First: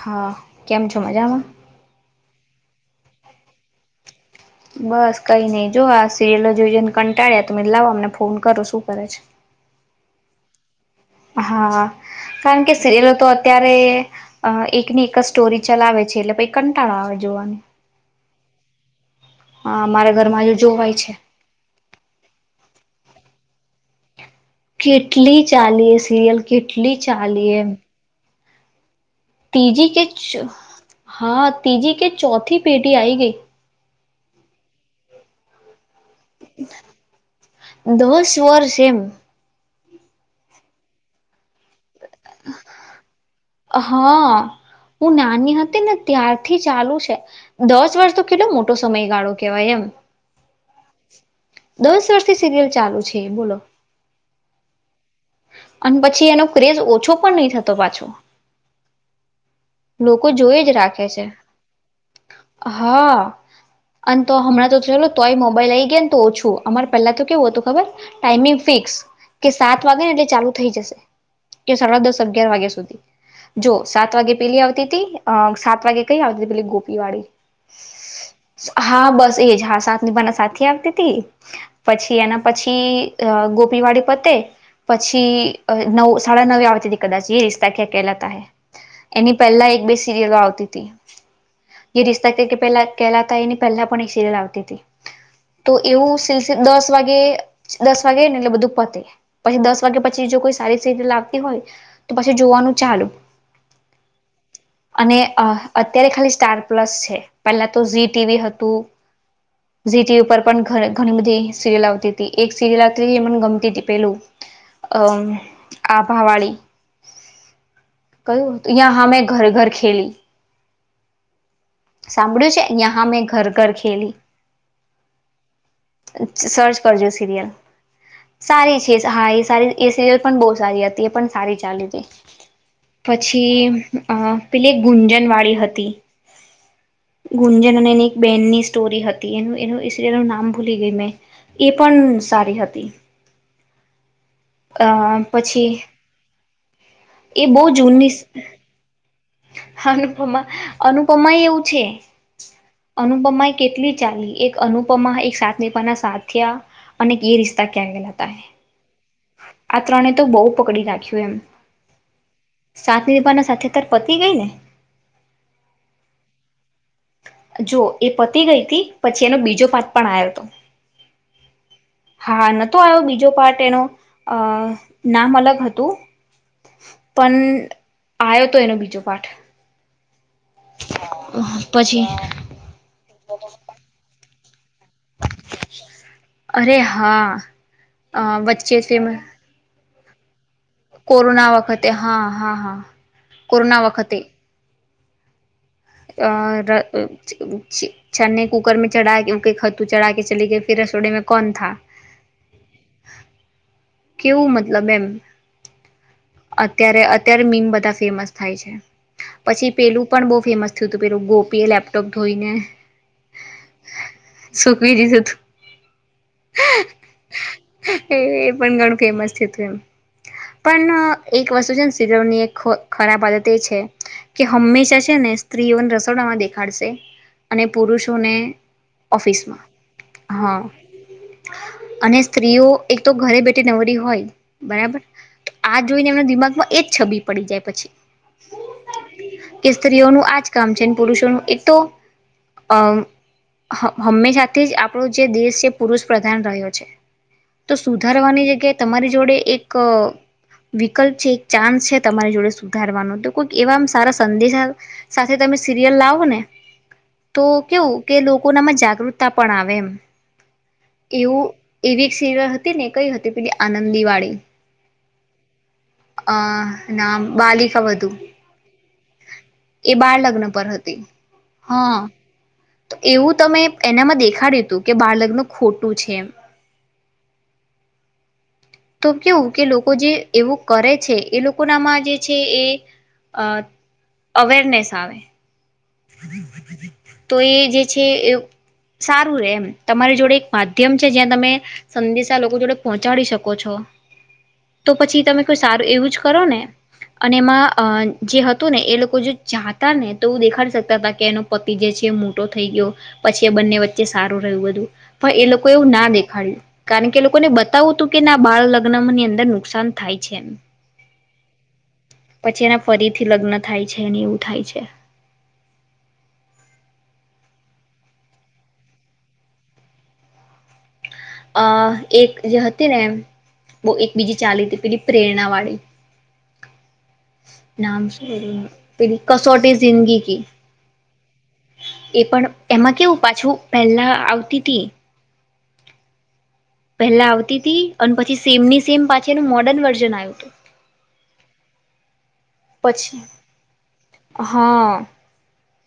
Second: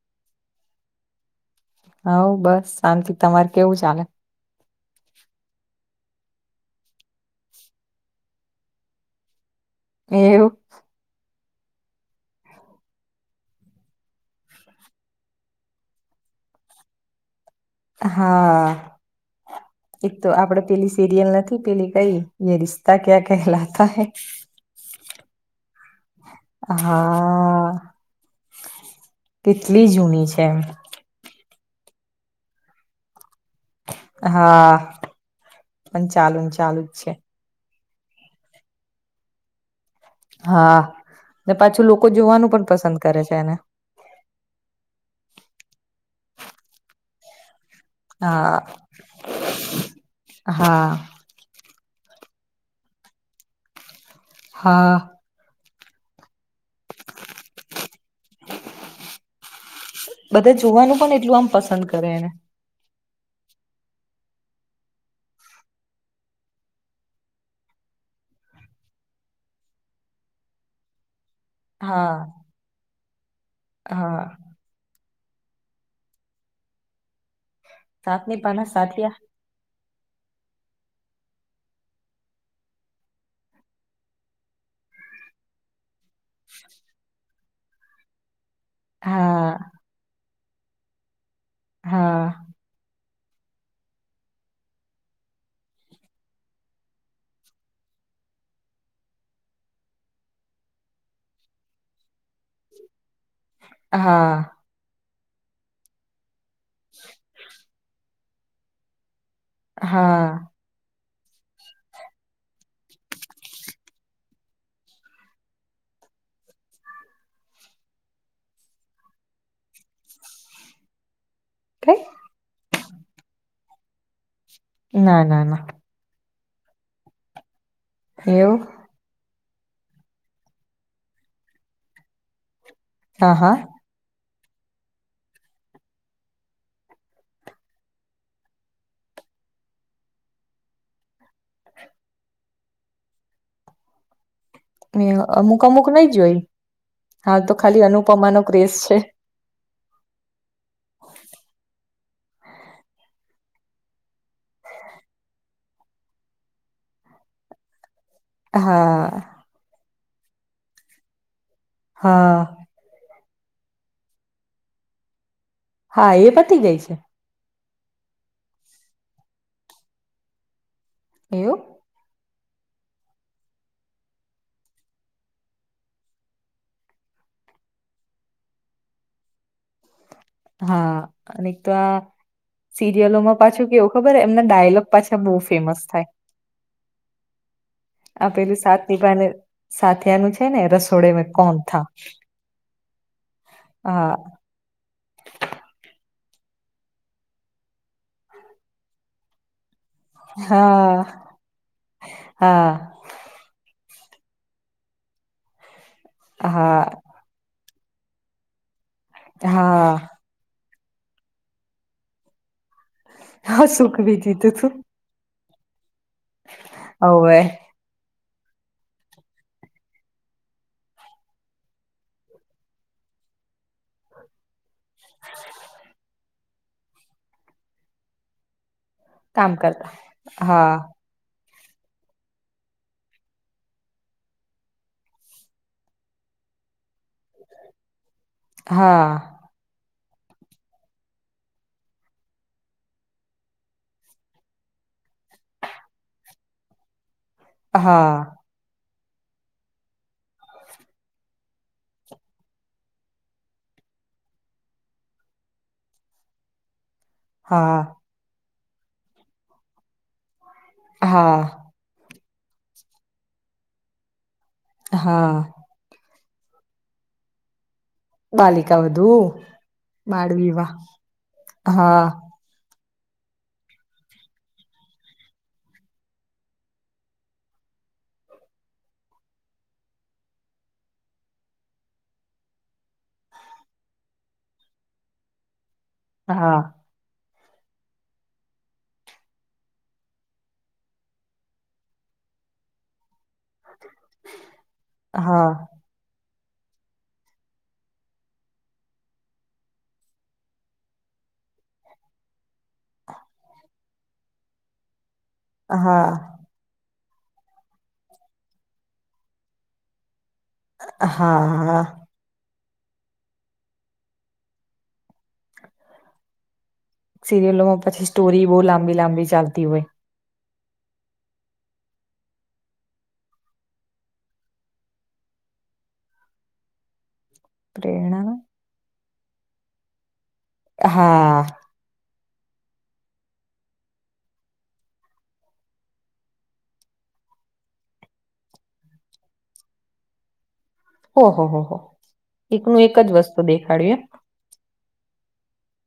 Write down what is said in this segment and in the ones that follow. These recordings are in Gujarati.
હા કેમ છો મજામાં હા બસ શાંતથી તમાર કેવું ચાલે બસ કઈ નઈ જો આ સિરિયલો જોઈને કંટાળ્યા તમે લાવો અમને ફોન કરો શું કરે છે એવું હા કારણ કે સિરિયલો તો અત્યારે અ એકની એક જ સ્ટોરી ચલાવે છે એટલે પછ કંટાળો આવે જોવાની હા હા એક મારા તો ઘરમાં હજુ આપડે જોવાય પેલી છે સિરિયલ નથી પેલી કઈ યે રિશ્તા ક્યાં કે કહેલાતા હૈ કેટલી ચાલીએ સિરિયલ કેટલી ચાલી એ હા કેટલી ત્રીજી કે જૂની છે એમ હા ત્રીજી કે ચોથી પેટી આઈ ગઈ હા પણ ચાલુ ચાલુ જ છે દસ વર્ષ એમ હા ને પાછું લોકો જોવાનું પણ પસંદ કરે છે એને હા હું નાની હતી ને ત્યારથી ચાલુ છે દસ વર્ષ તો કેટલો હા મોટો સમયગાળો કેવાય એમ હા દસ થી સીરિયલ ચાલુ છે બોલો હા અને પછી એનો ક્રેઝ ઓછો પણ નહી થતો પાછો લોકો બધા જોઈ જ જોવાનું રાખે પણ છે એટલું આમ પસંદ કરે એને હા અ તો હમણાં તો ચાલ તોય મોબાઈલ આ આવી ગયા ને તો ઓછું અમારે પહેલા તો કેવું હતું ખબર ટાઈમિંગ ફિક્સ કે સાત વાગે ને એટલે ચાલુ થઈ જશે કે સાડા હા દસ અગિયાર વાગ્યા સુધી જો સાત હા વાગે પેલી આવતી હતી અ સાત વાગે કઈ આવતી પેલી ગોપી સાતની પાના વાડીી હા સાથિયા બસ એ જ હા સાની બના સા આપતી હતી પછી એના પછી ગોપી વાળી પોતે પછી નવ સળડા નવે આવેવે દકત જ ર ખ કેલાત એની હા પહેલા એક બે સિરિયલો આવતી [inaudible] એ રિશ્તા હા ક કે પહેલા કેલા ત એની પહેલા પણ એક સિરિયલ આવતી હતી તો એવું સિલ દસ વાગે દસ વાગે ને એટલે બધું પતે પછી દસ વાગ્યા પછી જો કોઈ સારી સી લાગતી હોય તો પછી જોવાનું ચાલુ હા અને અત્યારે ખાલી સ્ટાર પ્લસ છે પેલા તો ઝી ટવી હતું ીટી હા ઉપર પણ ઘ ઘણી બધ સિરિયલ આવતી હતી એક સિરિયલ આવ મને ગમતી હતી પેલું અમ આભાવાડીી કયું ્યાં હા મેં ઘર ઘર ખેલી કઈ સાંભળ્યું છે ા મેં ઘર ઘર ખેલી ના ના ના સર્ચ કરજો સિરિયલ એવું સારી છે હા એ સારી એ સિરિયલ પણ બહ સારી હતી એ પણ સારી ચાલી હતી હા હા પછી અ પેલી ગુંજન વાળી હતી ગુંજન અને એની એક બેનની સ્ટોરી હતી એનું એનું સિરયલનું નામ ભૂલી ગય મેં એ પણ સારી હતી અ મે અમુક પછી અમુક નઈ જોઈ હા એ તો બહુ ખાલી જૂની અનુપમા નો ક્રેઝ છે અનુપમા અનુપમા એ એવું છે અનુપમા એ કેટલી ચાલી એક અનુપમા એક સાતમીપના સાયા અને એ રિશ્તા ક્યાં ગયલા હતા હા તણે તો બહુ પકડી રાખ્યું એમ હા સાની પણના સાથેત પતિ ગઈ ને હા એ પતી ગઈ છે જો એ પતી ગઈ હતી પછી એનો બીજો પાત પણ આવ્યો હતો એવું હા નતો આવ્યો બીજો પાર્ટ એનો અ નામ અલગ હતું પણ આવ્યો તો એનો બજ બીજું પાઠ હા અને તો આ પછી સિરિયલોમાં પાછું કેવું ખબર હ ડાયલોગ પાછા બહુ ફેમસ થાય અરે હા આ પેલીું વચ્ચે ફેમ સાતનીભને સાનું છે ને રસોડે મે કોરોના કોણ થા વખતે હા હા હા કોરોના હા વખતે અ છને કુકર મે ચઢા ખ તું ચઢા કે ચલી ગઈ ફર હા રસોડે મે કોણ હા થ કેવું મતલબ એમ હા અત્યારે અત્યારે મીમ બધા ફેમસ થાય છે પછી હા પેલું પણ બહુ ફેમસ તો પેું ગોપીએ લેપટોપ ધોઈને હા સુખ બી દીધું તું સુકવી દીધું હતું હવે એ એ ઘણું ફેમસ થયું એમ પણ એક વસ્તુ છે ને શરમની ખરાબ આદત એ છે કે હંમેશા છે ને સ્ત્રીઓને રસોડામાં દેખાડશે અને પુરુષોને કામ ઓફિસમાં કરતા હા અને સ્ત્રીઓ એક તો ઘરે બેઠા નવરી હોય બરાબર તો આ જોઈને એમના દિમાગમાં એ છબી પડી જાય પછી હા કે સ્ત્રીઓનું આ જ કામ છેને પુરુષોનું એક તો અ હંમેશાથી જ આપણો જે દેશ છે પુરુષ પ્રધાન રહ્યો છે તો હા. સુધારવાની તમારી જોડે એક વિકલ્પ છે, એક ચાન્સ છે તમારી જોડે સુધારવાનો તો કોઈક એવામ સારા સંદેશા સાથે તમે સિરિયલ લાવો ને તો હા કેવું કે લોકો કોનામાં જાગૃતતા પણ આવે એમ હા એવું-એવી સીરીયલ હતી ને એક કઈ હતી પેલી આનંદી વાળી હા. અ નામ બાલિકા બધું. બાલિકા વધુ. [inaudible] એ બાર બાળ લગ્ન પર વિવાહ હતી. હા તો એવું તમે એનામાં દેખાડ્યું હતું કે બાળ લગ્ન ખોટું છે. તો કેવું કે લોકો જે એવું કરે છે એ લોકોનામાં જે છે એ અવેરનેસ આવે. હા. તો એ જે છે એ સારું રે એમ તમારી જોડે એક માધ્યમ છે, જ્યાં તમે સંદેશા લોકો જોડે પહોંચાડી શકો છો. તો પછી તમે હા કોઈ સારું એવું જ કરો ને અને એમાં જે હતું ને એ લોકો જો જાતા ને તોું દેખાડી શકતા કતા હતા કે એનો પતિ જે છે થઈ ગયો પછી, એ બંને વચ્ચે ચે સારું રહ્યું બધું. પણ એ લોકો એવું હા ના દેખાડ્યું. કારણ કે લોકોને બતાવું હતું કે ના બાળ લગ્ન ની અંદર નુકસાન થાય છે એમ હા-હા. પછી એના ફરીથી લગ્ન થાય છે, એવું થાય છે. સિરિયલોમાં પછી સ્ટોરી, બહુ લાંબી-લાંબી ચાલતી હોય. અ એક જે હતી ને બહુ એક બીજી ચાલી હતી પેલી પ્રેરણા વાળી નામ શું પ્રેરણા એનું? પેલી કસોટી જિંદગી કી. હા. એ પણ એમાં કેવું પાછું પહેલા આવતી હતી. પહેલા આવતી હતી અને પછી સેમ ની સેમ પાછનું મોર્ડર્ન વર્ઝન આવ્યું હતું. ઓહોહો એકનું એક જ પછી વસ્તુ દેખાડ્યું, એમ હા,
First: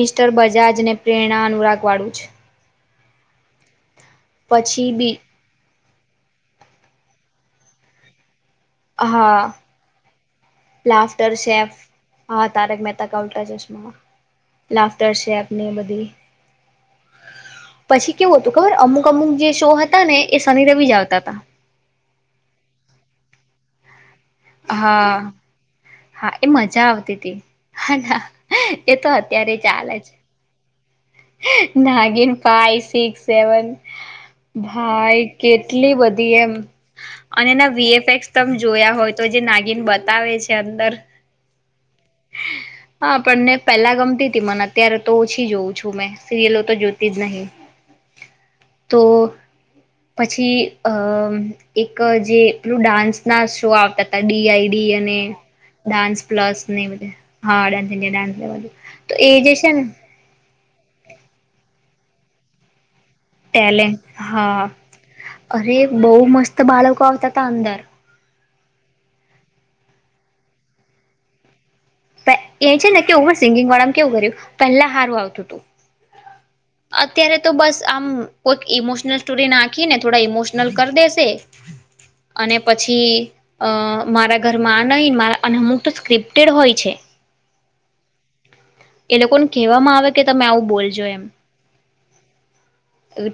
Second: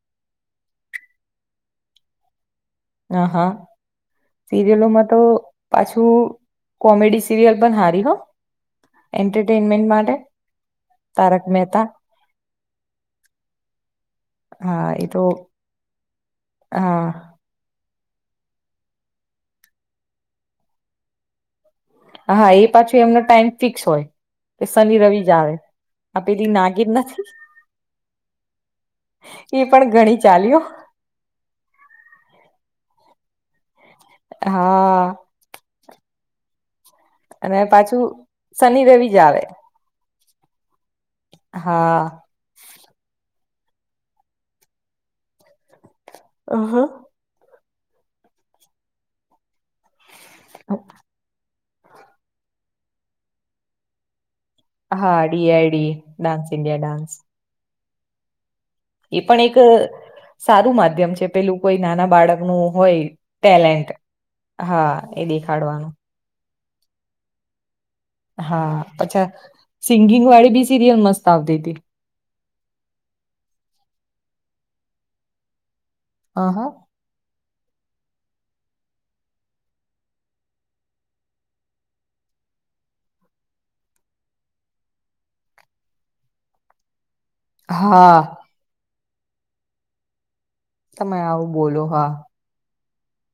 મિસ્ટર બજાજ ને પ્રેરણા અનુરાગ વાળું છે. આહ હ પછી સીરિયલોમાં તો બી પાછું કોમેડી સિરિયલ પણ હારી હ હા એન્ટરટેનમેન્ટ માટે લાફ્ટર તારક શેફ મહેતા હા તારક મહેતા ક ઉલ્ટા ચશ્મા હા એ લાફ્ટર તો શેફ ને બધી. હા પછી કેવું હતું ખબર અમુક અમુક જે શો હતા ને એ શનિ રવિ જ આવતા હતા. હા એ પાછું એમનો ટાઈમ ફિક્સ હોય. તે હા સની-રવિ જ આવે. આ હા એ પેલી મજા નાગીર આવતી નથી હતી હ એ તો અત્યારે એ પણ ચાલે છે. ઘણી ચાલ્યો નાગીન ફાઈવ સિક્સ સેવન હા ભાઈ કેટલી બધી. એમ અને એના વીએફએક્સ તમ શનિ જોયા રવિ હોય જ તો જે આવે નાગીન બતાવે છે અંદર હા. હા પણને પેલા ગમતી હતી મને અત્યારે તો ઓછી. મે સિરિલો તો જોતી જ નહી. તો પછી અ એક જે પેલું ડાન્સ ના શો આવતા હતા. ડીઆઈડી હા અને ડીઆઈડી ડાન્સ પ્લસ હા India dance dance dance India dance તો એ પણ જે એક છે ને સારું માધ્યમ છે પેલું કોઈ નાના બાળકનું હોય. ટેલે ટેલેન્ટ હા એ અરે દેખાડવાનું બો મસ્ત બાળકો આવતા હતા અંદર હા અચ્છા સિંગિંગ વાળી ભી સિરિયલ મસ્ત આવતી હતી એ છે ને કે ઓવર સિંગિંગ વાળા કેવું કર્યું પહેલા હારું આવતું હતું અ હા અત્યારે તો બસ આમ કોઈક ઈમોશનલ સ્ટોરી નાખીને થોડા ઈમોશનલ કરી દેશે અને પછી મારા ઘરમાં આ નઈ અને અમુક તો સ્ક્રિપ્ટેડ હોય છે હા એ લોકોને કેવામાં આવે કે તમે આવું તમે આવું બોલો હા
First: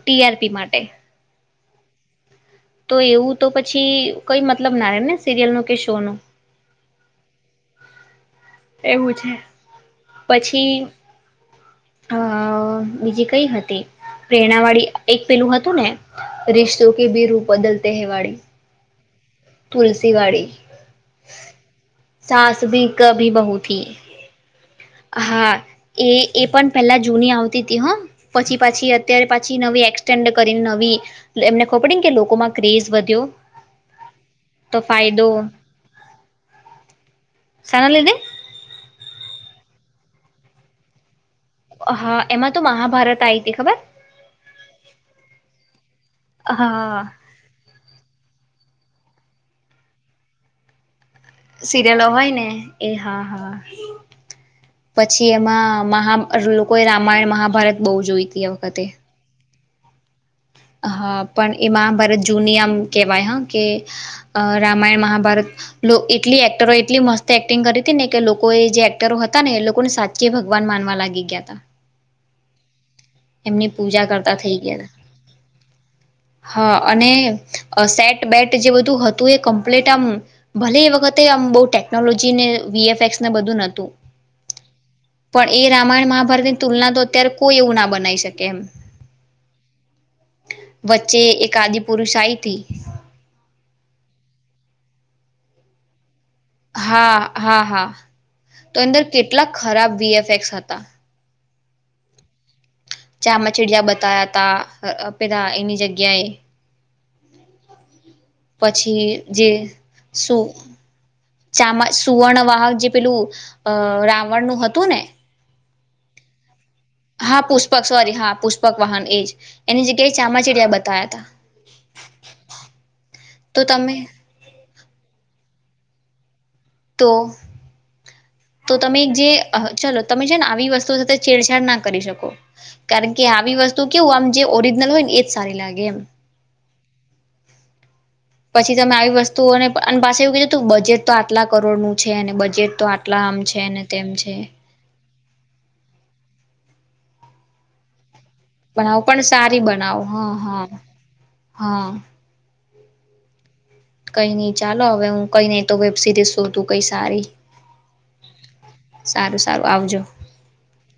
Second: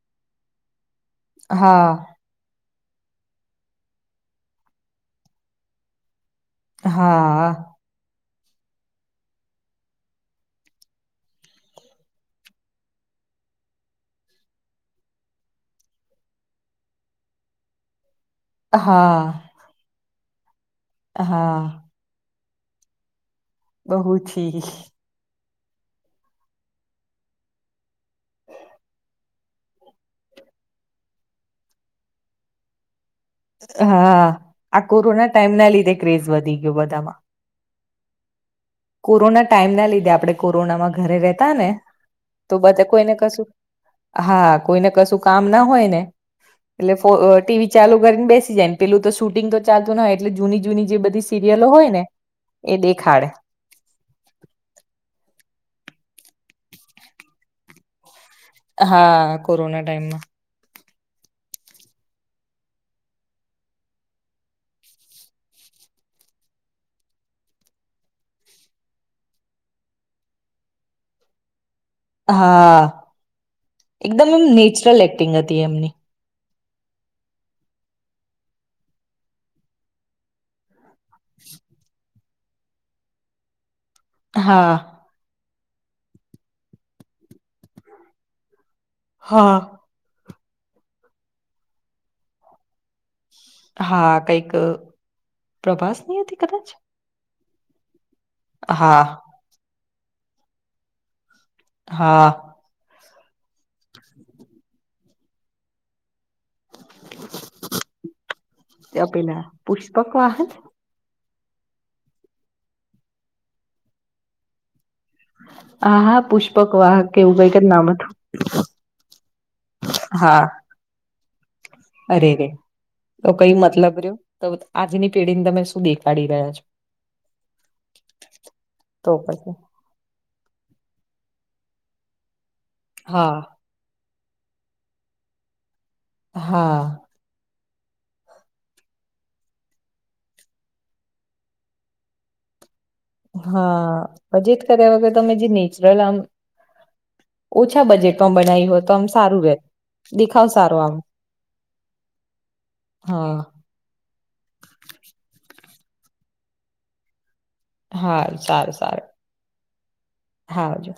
ટી આર પી માટે હા તો એવું તો પછી કઈ મતલબ ના રે ને સિરિયલ નો કે શો નો હા એવું છે પછી અ બીજી કઈ હતી પ્રેરણા વાળી એક પેલું હતું ને [unintelligible] વાળી હા તુલસીવાડી હા સાસ ભી ક બહુ થી હા એ એ પણ પહેલાં જૂની આવતી હતી હા પછી પાછી અત્યારે પાછી નવી એક્સટેેન્ડ કરીને નવી એમને ખબર પડીને કે લોકોમાં ક્રેઝ વધ્યો હા તો આ ફાયદો કોરોના ટાઈમ ના લીધે ક્રેઝ વધી ગયો બધામાં સાના લીધે કોરોના ટાઈમ ના લીધે આપણે કોરોનામાં ઘરે રહે તા ને હા એમાં તો બધે કોઈને મહાભારત આવી કશું હતી ખબર હા કોઈને કશું કામ ના હોય ને એટલે હા બો અ ટીવી ચાલુ કરીને બેસી જાય પેલું તો શૂટિંગ તો ચાલતું ન એટલે જૂની જૂની જે બધી સિરિયલો હોય ને એ હા હા પછી એમાં મહા લોકોએ રામાયણ મહાભારત બો જોઈ હતી આ વખતે હા કોરોના ટાઈમમાં હા પણ એ મા ભારત જૂની આમ કેહેવાય હ કે રામાયણ મહાભારત એટલી એક્ટરો એટલી મસ્ત એક્ટિંગ કરી હતી ને કે લોકો એ જે એક્ટરો હતા ને એ લોકોને સાચી ભગવાન માનવા લાગી ગયા હતા હા એમની પૂજા એકદમ કરતા એમ થઈ ગયા હતા નેચરલ એક્ટિંગ હતી એમની હા અને સેટ બેટ જે બધું હતું એ કમ્પ્લીટ આમ ભલે એ વ ખતેમ બો ટેકનોલોજી [unintelligible] વી એફ એક્સ ને બધું નોતું હા પણ એ રામાયણ મહાભારતની તુલના તો અત્યારે કોઈ એવું ના બ બનાઈ શકે એમ હા વચ્ચે એક આદિ પુરુષ આઈતી હા કઈક પ્રભાસની હતી કદાચ હા હા હા તો હા અંદર કેટલા ખરાબ વીએફેક્સ હતા. હા ચામ ચિડિયા બતાયા તા પેલા એની જગ્યાએ પછી તે પેલા જે પુષ્પક શું વાહક ચામા સુવર્ણવાહક જે પેલું અ રાવણ નું હતું ને આ હા પુષ પકવાહક કે એવું હા કઈક જ પુષ્પક નામ હતું સોરી હા પુષ્પક વાહન એજ એની જગ્યાએ હા ચામાચિડિયા બતાયા હતા અરે રે તો કઈ મતલબ રહ્યો તો આજની પેઢી ને તમે દેખાડી રહ્યા છો તો તો તમે જે ચલો તમે છેને આવી વસ્તુ સાથે છેડછાડ ના કરી શકો કારણ કે હા આવી વસ્તુ કેવું આમ જે ઓરીજનલ હોય ને એજ સારી લાગે એમ હા પછી તમે આવી વસ્તુઓને અને પાસે એવું કીધું તું બજેટ તો આટલા કરોડ નું છે અને બજેટ તો આ હા પણ જીદ કર્યા વગર તમે જે નેચરલ આમ ઓછા બજેટ માં બનાવી હોય તો બનાવો આમ પણ સારું રે સારી બનાવો હા દેખાવ હા સારું આમ હા હા કઈ નઈ ચાલો હવે હું કઈ નઈ તો વેબ સિરીઝ શોધું કઈ સારી હા સારું સારું આવજો હા આવજો